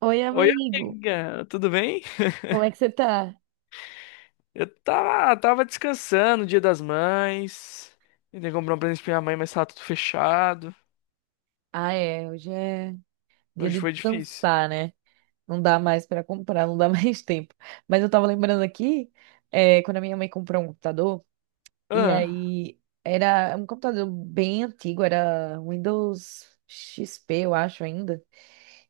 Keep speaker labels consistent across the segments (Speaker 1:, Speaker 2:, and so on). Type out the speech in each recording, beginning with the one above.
Speaker 1: Oi,
Speaker 2: Oi,
Speaker 1: amigo.
Speaker 2: amiga, tudo bem?
Speaker 1: Como é que você tá?
Speaker 2: Eu tava descansando, Dia das Mães. Tentei comprar um presente pra minha mãe, mas tava tudo fechado.
Speaker 1: Ah, é. Hoje é dia
Speaker 2: Hoje
Speaker 1: de
Speaker 2: foi difícil.
Speaker 1: descansar, né? Não dá mais pra comprar, não dá mais tempo. Mas eu tava lembrando aqui, quando a minha mãe comprou um computador, e
Speaker 2: Ah,
Speaker 1: aí era um computador bem antigo, era Windows XP, eu acho ainda.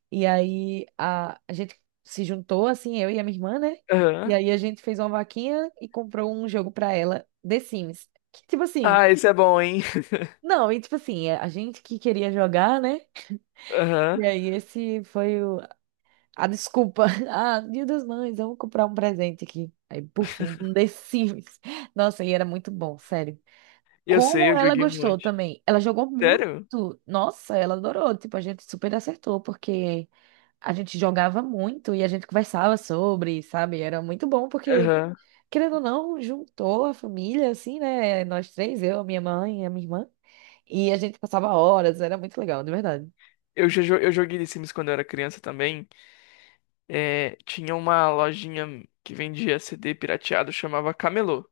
Speaker 1: E aí a gente se juntou, assim, eu e a minha irmã, né? E
Speaker 2: aham.
Speaker 1: aí a gente fez uma vaquinha e comprou um jogo pra ela, The Sims. Que, tipo assim.
Speaker 2: Ah, esse é bom, hein?
Speaker 1: Não, e tipo assim, a gente que queria jogar, né? E
Speaker 2: Aham.
Speaker 1: aí, a desculpa. Ah, Dia das Mães, vamos comprar um presente aqui. Aí, puf, um The Sims. Nossa, e era muito bom, sério.
Speaker 2: Eu sei,
Speaker 1: Como
Speaker 2: eu
Speaker 1: ela
Speaker 2: joguei um
Speaker 1: gostou
Speaker 2: monte.
Speaker 1: também. Ela jogou muito.
Speaker 2: Sério?
Speaker 1: Nossa, ela adorou. Tipo, a gente super acertou, porque a gente jogava muito e a gente conversava sobre, sabe? Era muito bom, porque,
Speaker 2: Aham.
Speaker 1: querendo ou não, juntou a família, assim, né? Nós três, eu, a minha mãe e a minha irmã. E a gente passava horas, era muito legal, de verdade.
Speaker 2: Eu joguei The Sims quando eu era criança também. É, tinha uma lojinha que vendia CD pirateado, chamava Camelô.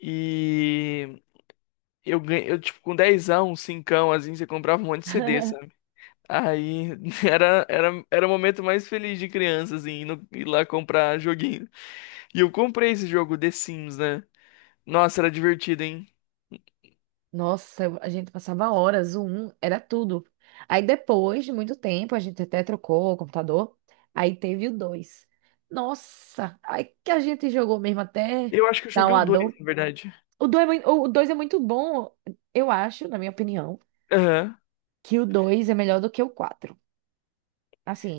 Speaker 2: E eu ganhei, eu, tipo, com dezão, anos, assim, você comprava um monte de CD. Aí era o momento mais feliz de criança, assim, ir, no- ir lá comprar joguinho. E eu comprei esse jogo The Sims, né? Nossa, era divertido, hein?
Speaker 1: Nossa, a gente passava horas, o um era tudo. Aí depois de muito tempo, a gente até trocou o computador, aí teve o dois. Nossa, aí que a gente jogou mesmo até
Speaker 2: Eu acho que eu
Speaker 1: dar
Speaker 2: joguei o
Speaker 1: uma
Speaker 2: 2,
Speaker 1: dor.
Speaker 2: na verdade.
Speaker 1: O dois é muito bom, eu acho, na minha opinião,
Speaker 2: Aham.
Speaker 1: que o dois é melhor do que o quatro.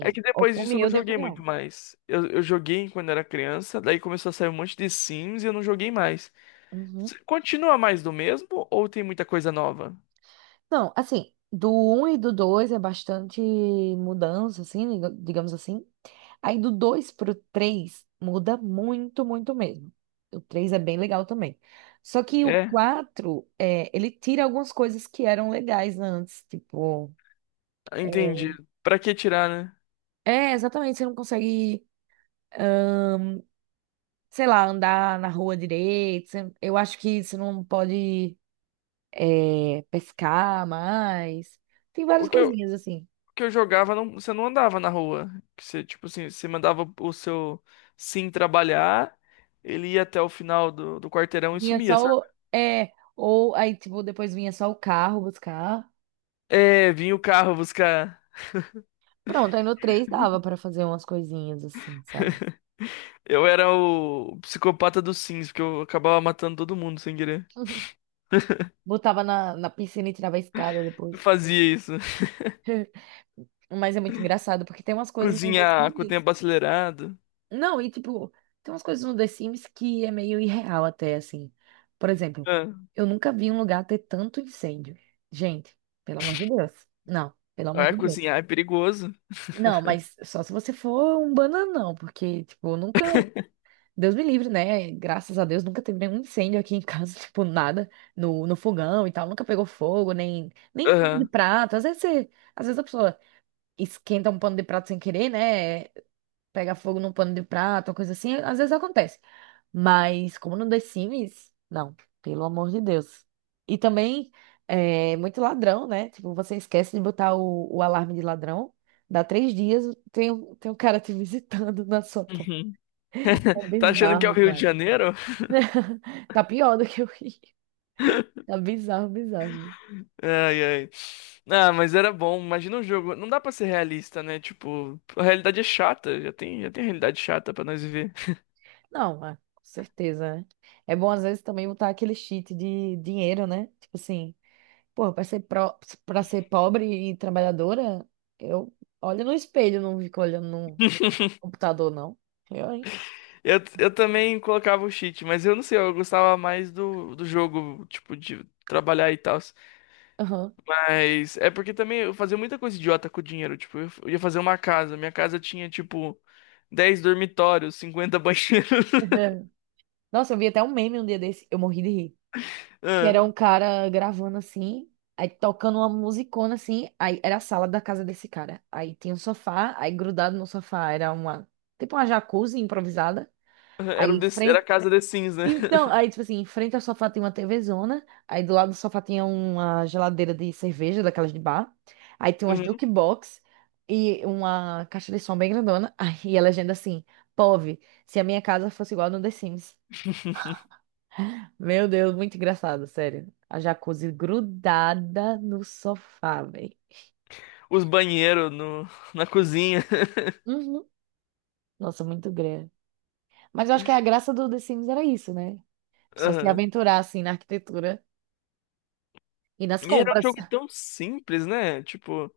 Speaker 2: É que depois disso eu não
Speaker 1: humilde
Speaker 2: joguei
Speaker 1: opinião.
Speaker 2: muito mais. Eu joguei quando era criança, daí começou a sair um monte de Sims e eu não joguei mais. Continua mais do mesmo ou tem muita coisa nova?
Speaker 1: Não, assim, do um e do 2 é bastante mudança, assim, digamos assim. Aí do 2 pro 3 muda muito, muito mesmo. O 3 é bem legal também. Só que o
Speaker 2: É,
Speaker 1: 4 é, ele tira algumas coisas que eram legais antes, tipo.
Speaker 2: entendi. Pra que tirar, né?
Speaker 1: É, exatamente, você não consegue, sei lá, andar na rua direito. Eu acho que você não pode, pescar mais. Tem
Speaker 2: O
Speaker 1: várias
Speaker 2: que eu-
Speaker 1: coisinhas, assim.
Speaker 2: que eu jogava, não, você não andava na rua. Que você, tipo assim, você mandava o seu Sim trabalhar, ele ia até o final do quarteirão e
Speaker 1: Vinha
Speaker 2: sumia,
Speaker 1: só
Speaker 2: sabe?
Speaker 1: o. É, ou aí, tipo, depois vinha só o carro buscar.
Speaker 2: É, vinha o carro buscar.
Speaker 1: Pronto, aí no 3 dava pra fazer umas coisinhas assim, sabe?
Speaker 2: Eu era o psicopata dos Sims, porque eu acabava matando todo mundo sem querer.
Speaker 1: Botava na piscina e tirava a escada
Speaker 2: Eu
Speaker 1: depois.
Speaker 2: fazia isso.
Speaker 1: Mas é muito engraçado, porque tem umas coisas no The
Speaker 2: Cozinhar com o
Speaker 1: Sims.
Speaker 2: tempo acelerado.
Speaker 1: Não, e tipo, tem umas coisas no The Sims que é meio irreal até, assim. Por exemplo,
Speaker 2: Ah,
Speaker 1: eu nunca vi um lugar ter tanto incêndio. Gente, pelo amor de Deus. Não, pelo amor
Speaker 2: é,
Speaker 1: de Deus.
Speaker 2: cozinhar é perigoso.
Speaker 1: Não, mas só se você for um bananão, porque, tipo, nunca. Deus me livre, né? Graças a Deus nunca teve nenhum incêndio aqui em casa, tipo, nada no fogão e tal, nunca pegou fogo, nem pano de
Speaker 2: Aham.
Speaker 1: prato. Às vezes você, às vezes a pessoa esquenta um pano de prato sem querer, né? Pega fogo num pano de prato, uma coisa assim, às vezes acontece. Mas como no The Sims, não, pelo amor de Deus. E também é muito ladrão, né? Tipo, você esquece de botar o alarme de ladrão, dá 3 dias, tem um cara te visitando na sua porta.
Speaker 2: Uhum.
Speaker 1: É
Speaker 2: Tá achando que é o
Speaker 1: bizarro,
Speaker 2: Rio de
Speaker 1: cara.
Speaker 2: Janeiro?
Speaker 1: Tá pior do que o Rio. Tá bizarro, bizarro.
Speaker 2: Ai, ai. Ah, mas era bom. Imagina um jogo. Não dá pra ser realista, né? Tipo, a realidade é chata. Já tem realidade chata pra nós viver.
Speaker 1: Não, é, com certeza, né? É bom, às vezes, também botar aquele cheat de dinheiro, né? Tipo assim, porra, pra ser, pro... pra ser pobre e trabalhadora, eu olho no espelho, não fico olhando no computador, não. Eu, hein?
Speaker 2: Eu também colocava o cheat, mas eu não sei. Eu gostava mais do jogo, tipo, de trabalhar e tal.
Speaker 1: Aham.
Speaker 2: Mas é porque também eu fazia muita coisa idiota com o dinheiro. Tipo, eu ia fazer uma casa. Minha casa tinha, tipo, 10 dormitórios, 50 banheiros.
Speaker 1: Nossa, eu vi até um meme um dia desse, eu morri de rir. Que era
Speaker 2: Ah,
Speaker 1: um cara gravando assim, aí tocando uma musicona assim, aí era a sala da casa desse cara. Aí tinha um sofá, aí grudado no sofá era uma, tipo uma jacuzzi improvisada. Aí
Speaker 2: Era, o
Speaker 1: em
Speaker 2: The- era a
Speaker 1: frente,
Speaker 2: casa The Sims, né?
Speaker 1: então, aí tipo assim, em frente ao sofá tinha uma TVzona, aí do lado do sofá tinha uma geladeira de cerveja, daquelas de bar. Aí tinha umas
Speaker 2: Uhum.
Speaker 1: jukebox e uma caixa de som bem grandona. Aí a legenda assim, POV, se a minha casa fosse igual a no The Sims. Meu Deus, muito engraçado, sério. A jacuzzi grudada no sofá, velho.
Speaker 2: Os banheiros no, na cozinha.
Speaker 1: Uhum. Nossa, muito grande. Mas eu acho que a graça do The Sims era isso, né? A pessoa se
Speaker 2: Aham.
Speaker 1: aventurar, assim, na arquitetura e nas
Speaker 2: E era um
Speaker 1: compras.
Speaker 2: jogo tão simples, né? Tipo,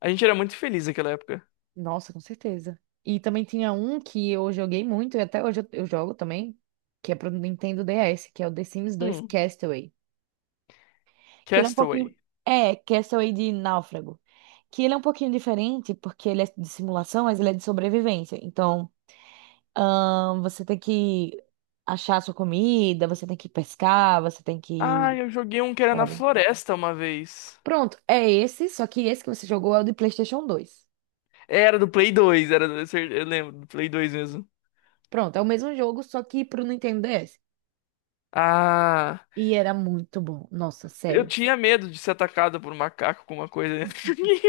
Speaker 2: a gente era muito feliz naquela época.
Speaker 1: Nossa, com certeza. E também tinha um que eu joguei muito, e até hoje eu jogo também, que é pro Nintendo DS, que é o The Sims 2
Speaker 2: Hum,
Speaker 1: Castaway. Que ele é um pouquinho...
Speaker 2: Castaway.
Speaker 1: É, Castaway de Náufrago. Que ele é um pouquinho diferente, porque ele é de simulação, mas ele é de sobrevivência. Então... você tem que achar a sua comida, você tem que pescar, você tem
Speaker 2: Ah,
Speaker 1: que.
Speaker 2: eu joguei um que era na
Speaker 1: Sabe?
Speaker 2: floresta uma vez.
Speaker 1: Pronto, é esse, só que esse que você jogou é o de PlayStation 2.
Speaker 2: Era do Play 2, era do, eu lembro, do Play 2 mesmo.
Speaker 1: Pronto, é o mesmo jogo, só que pro Nintendo DS.
Speaker 2: Ah,
Speaker 1: E era muito bom, nossa,
Speaker 2: eu
Speaker 1: sério.
Speaker 2: tinha medo de ser atacado por um macaco com uma coisa dentro de mim.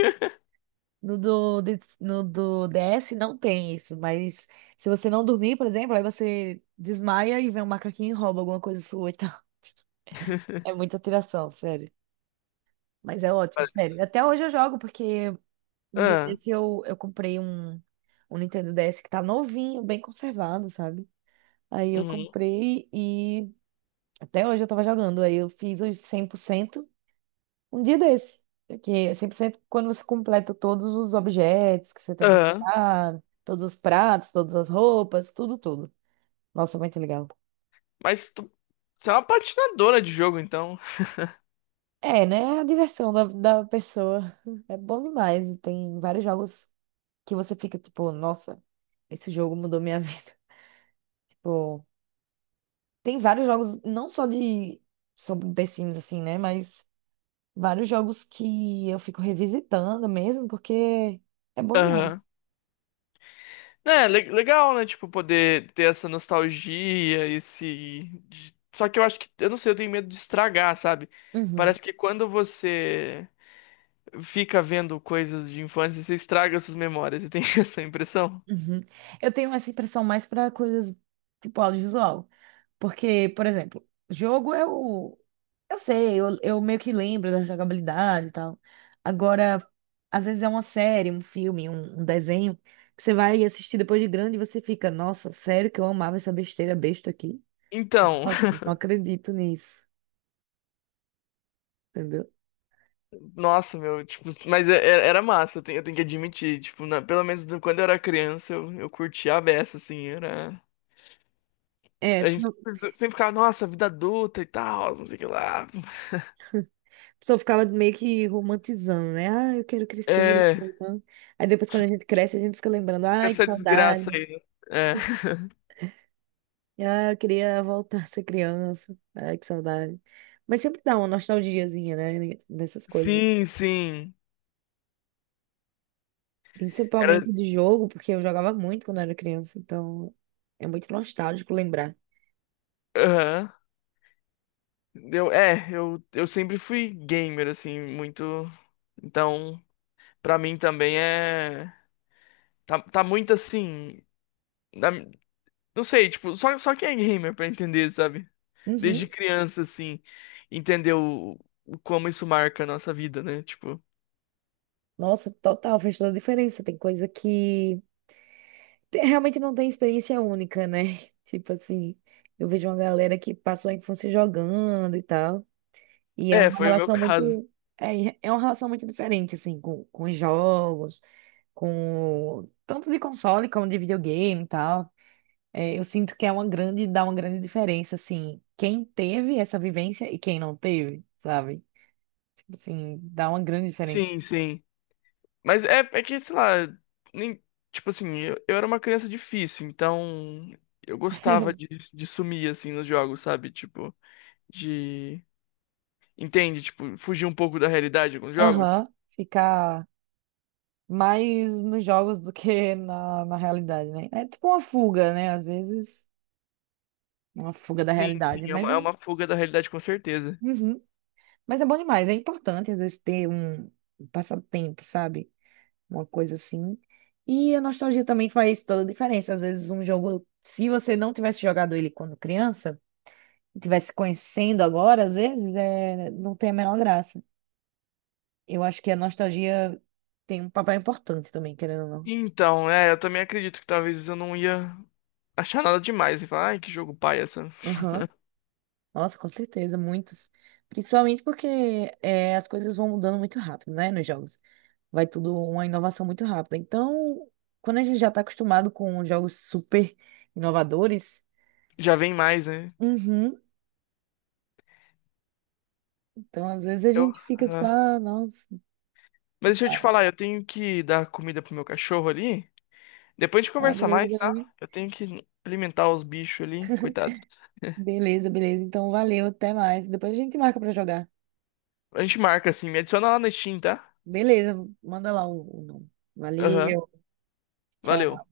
Speaker 1: No do DS não tem isso, mas se você não dormir, por exemplo, aí você desmaia e vem um macaquinho e rouba alguma coisa sua e tal. É muita tiração, sério. Mas é ótimo, sério. Até hoje eu jogo, porque um dia
Speaker 2: Ah,
Speaker 1: desse eu comprei um Nintendo DS que tá novinho, bem conservado, sabe? Aí eu
Speaker 2: uhum,
Speaker 1: comprei e até hoje eu tava jogando. Aí eu fiz os 100% um dia desse. Que é 100% quando você completa todos os objetos que você tem que
Speaker 2: ah.
Speaker 1: achar, todos os pratos, todas as roupas, tudo, tudo. Nossa, muito legal.
Speaker 2: Mas você é uma patinadora de jogo, então.
Speaker 1: É, né? A diversão da pessoa é bom demais. E tem vários jogos que você fica tipo, nossa, esse jogo mudou minha vida. Tipo. Tem vários jogos, não só de sobre The Sims, assim, né? Mas vários jogos que eu fico revisitando mesmo, porque é bom demais.
Speaker 2: É, legal, né? Tipo, poder ter essa nostalgia, esse. Só que eu acho que, eu não sei, eu tenho medo de estragar, sabe?
Speaker 1: Uhum,
Speaker 2: Parece que quando você fica vendo coisas de infância, você estraga suas memórias. Você tem essa impressão?
Speaker 1: uhum. Eu tenho essa impressão mais para coisas tipo audiovisual. Porque, por exemplo, jogo eu sei, eu meio que lembro da jogabilidade e tal. Agora, às vezes é uma série, um filme, um desenho, que você vai assistir depois de grande e você fica, nossa, sério que eu amava essa besteira besta aqui.
Speaker 2: Então,
Speaker 1: Nossa, não acredito nisso, entendeu?
Speaker 2: nossa, meu, tipo, mas era massa, eu tenho que admitir, tipo, pelo menos quando eu era criança, eu curtia a beça, assim, era.
Speaker 1: É,
Speaker 2: A gente
Speaker 1: tinha... a
Speaker 2: sempre sempre ficava, nossa, vida adulta e tal, não sei o que lá.
Speaker 1: pessoa ficava meio que romantizando, né? Ah, eu quero crescer.
Speaker 2: É,
Speaker 1: Então, aí depois, quando a gente cresce, a gente fica lembrando,
Speaker 2: com
Speaker 1: ai, que
Speaker 2: essa desgraça
Speaker 1: saudade.
Speaker 2: aí, né? É.
Speaker 1: Ah, eu queria voltar a ser criança. Ai, que saudade. Mas sempre dá uma nostalgiazinha, né? Dessas coisas.
Speaker 2: Sim, sim. Era.
Speaker 1: Principalmente de jogo, porque eu jogava muito quando era criança, então é muito nostálgico lembrar.
Speaker 2: Aham. Eu sempre fui gamer, assim, muito. Então, pra mim também é. Tá, tá muito assim. na- Não sei, tipo, só quem é gamer pra entender, sabe?
Speaker 1: Uhum.
Speaker 2: Desde criança, assim, entender o como isso marca a nossa vida, né? Tipo.
Speaker 1: Nossa, total, fez toda a diferença. Tem coisa que realmente não tem experiência única, né? Tipo assim, eu vejo uma galera que passou a infância jogando e tal. E é
Speaker 2: É,
Speaker 1: uma
Speaker 2: foi o meu
Speaker 1: relação
Speaker 2: caso.
Speaker 1: muito. É, é uma relação muito diferente, assim, com os jogos, com. Tanto de console como de videogame e tal. É, eu sinto que é uma grande, dá uma grande diferença, assim, quem teve essa vivência e quem não teve, sabe? Tipo assim, dá uma grande diferença.
Speaker 2: Sim, sim. Mas é que, sei lá, nem, tipo assim, eu era uma criança difícil, então eu gostava de sumir, assim, nos jogos, sabe? Tipo, de. Entende? Tipo, fugir um pouco da realidade com os jogos?
Speaker 1: Aham, ficar mais nos jogos do que na realidade, né? É tipo uma fuga, né? Às vezes, uma fuga da
Speaker 2: Sim, sim,
Speaker 1: realidade,
Speaker 2: é
Speaker 1: mas é,
Speaker 2: uma, é uma fuga da realidade, com certeza.
Speaker 1: uhum. Mas é bom demais. É importante, às vezes, ter um passatempo, sabe? Uma coisa assim. E a nostalgia também faz toda a diferença. Às vezes, um jogo, se você não tivesse jogado ele quando criança, e tivesse conhecendo agora, às vezes, não tem a menor graça. Eu acho que a nostalgia tem um papel importante também, querendo ou não.
Speaker 2: Então, é, eu também acredito que talvez eu não ia achar nada demais e falar, ai, que jogo pai essa.
Speaker 1: Aham. Nossa, com certeza, muitos. Principalmente porque é, as coisas vão mudando muito rápido, né, nos jogos. Vai tudo uma inovação muito rápida. Então, quando a gente já tá acostumado com jogos super inovadores,
Speaker 2: Já vem mais, né?
Speaker 1: uhum, então às vezes a
Speaker 2: Eu.
Speaker 1: gente fica tipo,
Speaker 2: Ah.
Speaker 1: ah, nossa, que
Speaker 2: Mas deixa eu te
Speaker 1: pai.
Speaker 2: falar, eu tenho que dar comida pro meu cachorro ali. Depois a gente
Speaker 1: Ah,
Speaker 2: conversa
Speaker 1: beleza,
Speaker 2: mais, tá?
Speaker 1: beleza.
Speaker 2: Eu tenho que alimentar os bichos ali, coitado.
Speaker 1: Beleza, beleza. Então, valeu, até mais. Depois a gente marca pra jogar.
Speaker 2: A gente marca assim, me adiciona lá no Steam, tá?
Speaker 1: Beleza, manda lá o nome.
Speaker 2: Aham,
Speaker 1: Valeu, tchau.
Speaker 2: valeu.